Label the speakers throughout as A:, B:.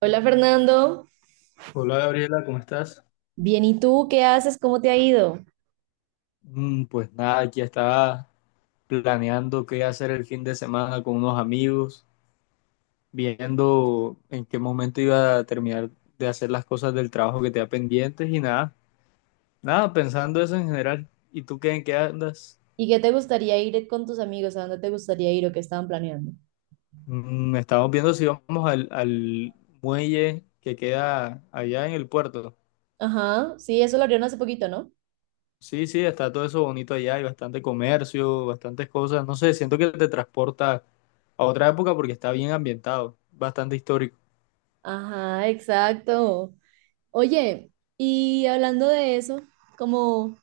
A: Hola Fernando,
B: Hola Gabriela, ¿cómo estás?
A: bien, ¿y tú qué haces? ¿Cómo te ha ido?
B: Pues nada, aquí estaba planeando qué hacer el fin de semana con unos amigos, viendo en qué momento iba a terminar de hacer las cosas del trabajo que tenía pendientes y nada, nada, pensando eso en general. ¿Y tú qué en qué andas?
A: ¿Y qué te gustaría ir con tus amigos? ¿A dónde te gustaría ir o qué estaban planeando?
B: Estamos viendo si vamos al muelle que queda allá en el puerto.
A: Ajá, sí, eso lo abrieron hace poquito, ¿no?
B: Sí, sí, está todo eso bonito allá, hay bastante comercio, bastantes cosas. No sé, siento que te transporta a otra época porque está bien ambientado, bastante histórico.
A: Ajá, exacto. Oye, y hablando de eso, como,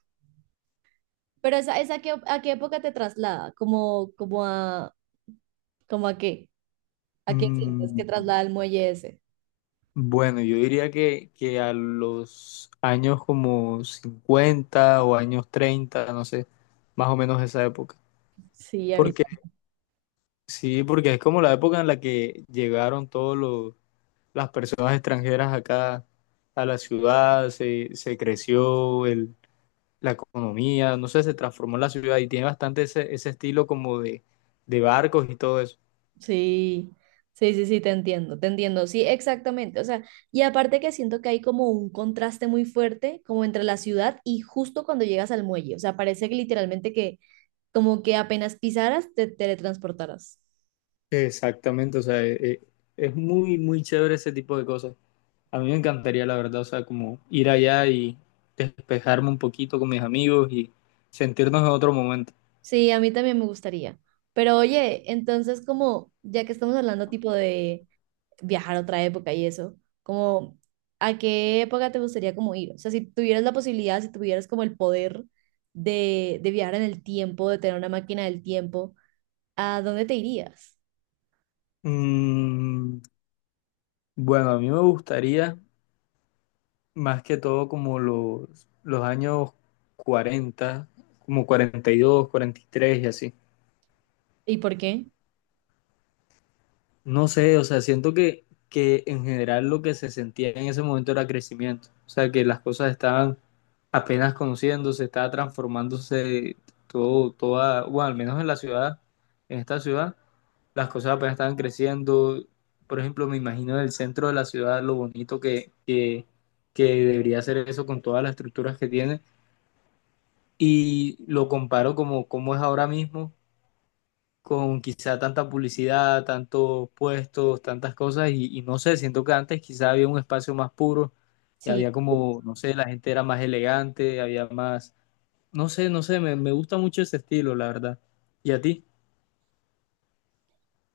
A: pero a qué época te traslada, como, como a, como a qué sientes
B: Mm,
A: que traslada el muelle ese.
B: bueno, yo diría que a los años como 50 o años 30, no sé, más o menos esa época.
A: Sí, a mí
B: Porque sí, porque es como la época en la que llegaron todas las personas extranjeras acá a la ciudad, se creció la economía, no sé, se transformó la ciudad y tiene bastante ese estilo como de barcos y todo eso.
A: Sí, sí te entiendo, sí, exactamente. O sea, y aparte que siento que hay como un contraste muy fuerte como entre la ciudad y justo cuando llegas al muelle. O sea, parece que literalmente que como que apenas pisaras te teletransportaras.
B: Exactamente, o sea, es muy, muy chévere ese tipo de cosas. A mí me encantaría, la verdad, o sea, como ir allá y despejarme un poquito con mis amigos y sentirnos en otro momento.
A: Sí, a mí también me gustaría. Pero oye, entonces como ya que estamos hablando tipo de viajar a otra época y eso, como a qué época te gustaría como ir, o sea, si tuvieras la posibilidad, si tuvieras como el poder de viajar en el tiempo, de tener una máquina del tiempo, ¿a dónde te irías?
B: Mm, bueno, a mí me gustaría más que todo como los años 40, como 40, 42, 43 y así.
A: ¿Y por qué?
B: No sé, o sea, siento que en general lo que se sentía en ese momento era crecimiento, o sea, que las cosas estaban apenas conociéndose, estaba transformándose todo, toda, bueno, al menos en la ciudad, en esta ciudad, las cosas apenas estaban creciendo. Por ejemplo, me imagino el centro de la ciudad, lo bonito que debería ser eso con todas las estructuras que tiene, y lo comparo como, como es ahora mismo con quizá tanta publicidad, tantos puestos, tantas cosas, y no sé, siento que antes quizá había un espacio más puro y
A: Sí,
B: había como, no sé, la gente era más elegante, había más, no sé, no sé, me gusta mucho ese estilo, la verdad. ¿Y a ti?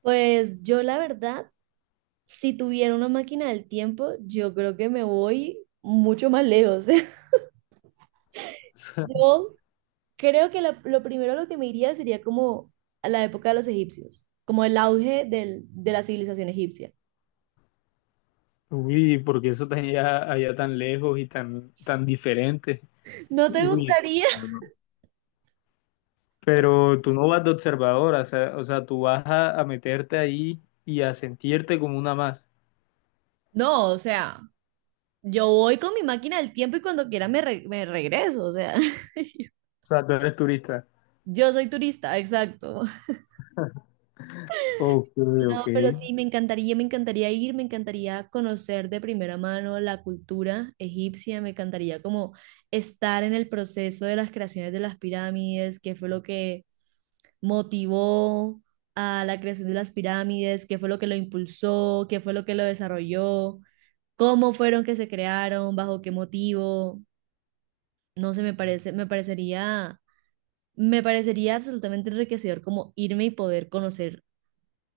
A: pues yo la verdad, si tuviera una máquina del tiempo, yo creo que me voy mucho más lejos. Yo creo que lo primero a lo que me iría sería como a la época de los egipcios, como el auge de la civilización egipcia.
B: Uy, porque eso tan allá, allá tan lejos y tan, tan diferente.
A: ¿No te
B: Uy,
A: gustaría?
B: no, no, no, no. Pero tú no vas de observadora, o sea, tú vas a meterte ahí y a sentirte como una más.
A: No, o sea, yo voy con mi máquina del tiempo y cuando quiera me, me regreso, o sea,
B: O sea, tú eres turista.
A: yo soy turista, exacto.
B: Ok, ok.
A: No, pero sí, me encantaría ir, me encantaría conocer de primera mano la cultura egipcia, me encantaría como estar en el proceso de las creaciones de las pirámides, qué fue lo que motivó a la creación de las pirámides, qué fue lo que lo impulsó, qué fue lo que lo desarrolló, cómo fueron que se crearon, bajo qué motivo. No sé, me parece, me parecería absolutamente enriquecedor como irme y poder conocer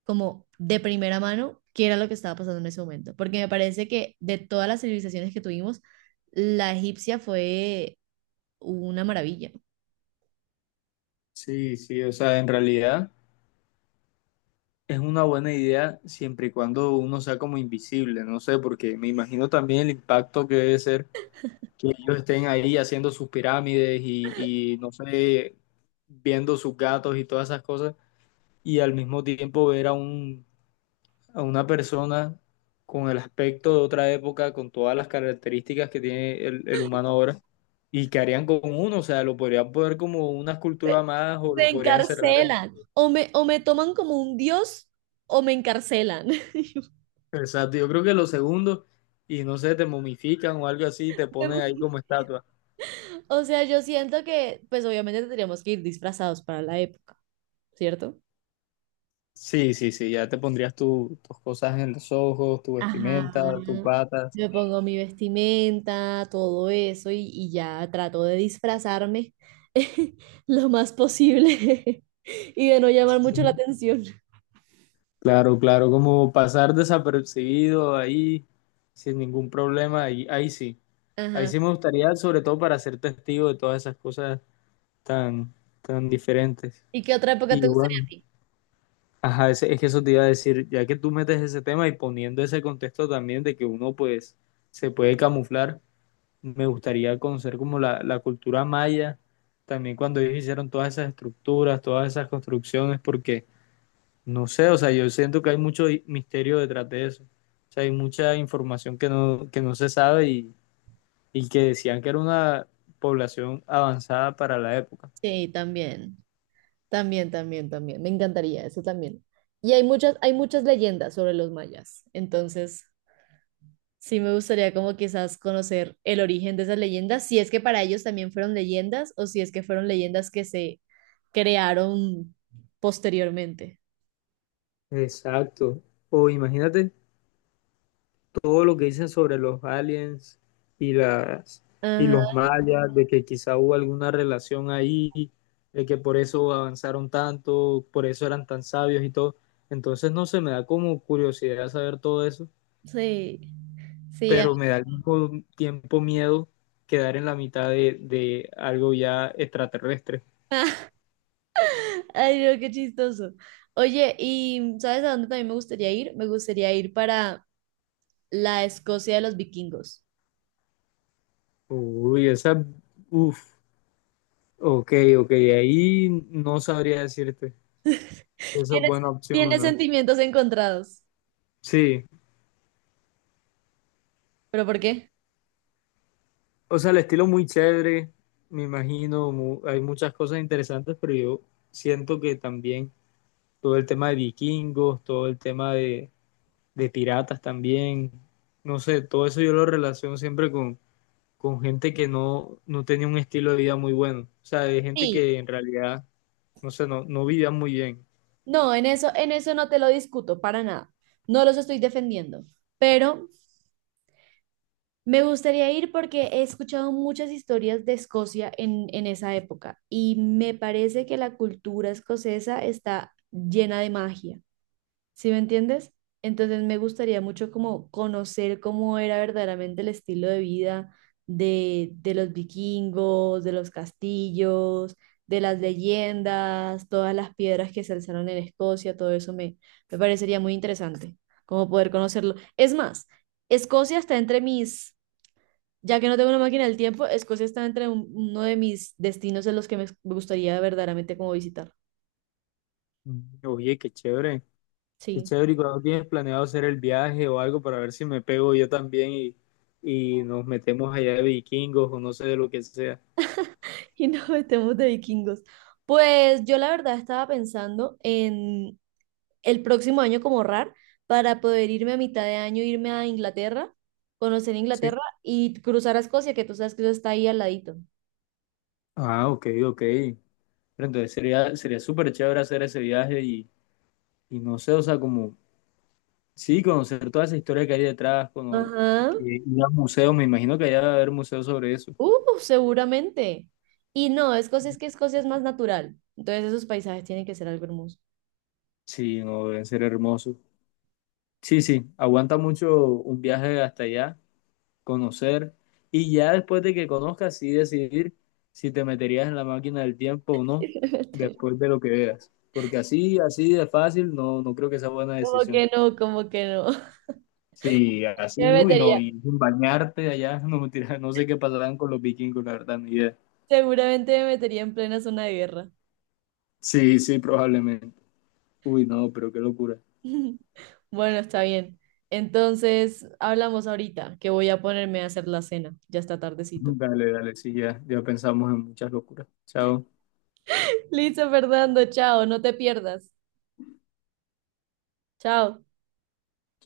A: como de primera mano qué era lo que estaba pasando en ese momento, porque me parece que de todas las civilizaciones que tuvimos, la egipcia fue una maravilla.
B: Sí, sí, o sea, en realidad es una buena idea siempre y cuando uno sea como invisible, no sé, porque me imagino también el impacto que debe ser que ellos estén ahí haciendo sus pirámides y no sé, viendo sus gatos y todas esas cosas, y al mismo tiempo ver a un, a una persona con el aspecto de otra época, con todas las características que tiene el humano ahora, y que harían con uno, o sea, lo podrían poner como una
A: Me
B: escultura más o
A: me
B: lo podrían encerrar.
A: encarcelan. O me toman como un dios o me encarcelan.
B: Exacto, yo creo que lo segundo, y no sé, te momifican o algo así, te ponen ahí como estatua.
A: O sea, yo siento que, pues obviamente tendríamos que ir disfrazados para la época, ¿cierto?
B: Sí, sí, sí, ya te pondrías tus cosas en los ojos, tu
A: Ajá,
B: vestimenta, tus patas.
A: me pongo mi vestimenta, todo eso, y ya trato de disfrazarme lo más posible y de no llamar mucho la atención.
B: Claro, claro, como pasar desapercibido ahí sin ningún problema, ahí, ahí sí. Ahí
A: Ajá.
B: sí me gustaría, sobre todo para ser testigo de todas esas cosas tan, tan diferentes.
A: ¿Y qué otra época te
B: Y
A: gustaría a
B: bueno.
A: ti?
B: Ajá, es que eso te iba a decir, ya que tú metes ese tema y poniendo ese contexto también de que uno pues se puede camuflar, me gustaría conocer como la cultura maya, también cuando ellos hicieron todas esas estructuras, todas esas construcciones, porque no sé, o sea, yo siento que hay mucho misterio detrás de eso, o sea, hay mucha información que no se sabe y que decían que era una población avanzada para la época.
A: Sí, también, también, también, también. Me encantaría eso también. Y hay muchas leyendas sobre los mayas, entonces sí me gustaría como quizás conocer el origen de esas leyendas, si es que para ellos también fueron leyendas o si es que fueron leyendas que se crearon posteriormente.
B: Exacto. O imagínate todo lo que dicen sobre los aliens y las y
A: Ajá,
B: los mayas, de que quizá hubo alguna relación ahí, de que por eso avanzaron tanto, por eso eran tan sabios y todo. Entonces no se me da como curiosidad saber todo eso,
A: sí, sí, ajá.
B: pero me da al mismo tiempo miedo quedar en la mitad de algo ya extraterrestre.
A: Ay, no, qué chistoso. Oye, ¿y sabes a dónde también me gustaría ir? Me gustaría ir para la Escocia de los vikingos.
B: Uy, esa, uff, ok, ok, ahí no sabría decirte. Esa es
A: Tienes,
B: buena opción,
A: tienes
B: ¿no?
A: sentimientos encontrados.
B: Sí.
A: ¿Pero por qué?
B: O sea, el estilo muy chévere, me imagino, hay muchas cosas interesantes, pero yo siento que también todo el tema de vikingos, todo el tema de piratas también, no sé, todo eso yo lo relaciono siempre con gente que no, no tenía un estilo de vida muy bueno. O sea, de gente
A: Sí,
B: que en realidad, no sé, no, no vivía muy bien.
A: no, en eso no te lo discuto para nada. No los estoy defendiendo, pero me gustaría ir porque he escuchado muchas historias de Escocia en esa época y me parece que la cultura escocesa está llena de magia. ¿Sí me entiendes? Entonces me gustaría mucho como conocer cómo era verdaderamente el estilo de vida de los vikingos, de los castillos, de las leyendas, todas las piedras que se alzaron en Escocia, todo eso me, me parecería muy interesante, como poder conocerlo. Es más, Escocia está entre mis, ya que no tengo una máquina del tiempo, Escocia está entre uno de mis destinos en los que me gustaría verdaderamente como visitar.
B: Mm. Oye, qué chévere. Qué
A: Sí.
B: chévere, ¿y cuando tienes planeado hacer el viaje o algo para ver si me pego yo también y nos metemos allá de vikingos o no sé de lo que sea?
A: Y nos metemos de vikingos. Pues yo la verdad estaba pensando en el próximo año como ahorrar para poder irme a mitad de año, irme a Inglaterra, conocer
B: Sí.
A: Inglaterra y cruzar a Escocia, que tú sabes que eso está ahí al ladito.
B: Ah, ok, ok. Pero entonces sería, sería súper chévere hacer ese viaje y no sé, o sea, como, sí, conocer toda esa historia que hay detrás,
A: Ajá.
B: que ir a museos, me imagino que allá debe haber museos sobre eso.
A: Seguramente. Y no, Escocia es que Escocia es más natural. Entonces esos paisajes tienen que ser algo hermoso.
B: Sí, no, deben ser hermosos. Sí, sí, aguanta mucho un viaje hasta allá, conocer, y ya después de que conozcas, sí decidir si te meterías en la máquina del tiempo o no,
A: Me metería.
B: después de lo que veas. Porque así, así de fácil, no, no creo que sea buena
A: Como
B: decisión.
A: que no, como que no.
B: Sí,
A: Me
B: así, uy, no,
A: metería,
B: y sin bañarte allá, no, mentira, no sé qué pasarán con los vikingos, la verdad, ni idea.
A: seguramente me metería en plena zona de guerra.
B: Sí, sí, probablemente. Uy, no, pero qué locura.
A: Bueno, está bien. Entonces, hablamos ahorita, que voy a ponerme a hacer la cena. Ya está tardecito.
B: Dale, dale, sí, ya, ya pensamos en muchas locuras. Chao.
A: Listo, Fernando, chao, no te pierdas. Chao.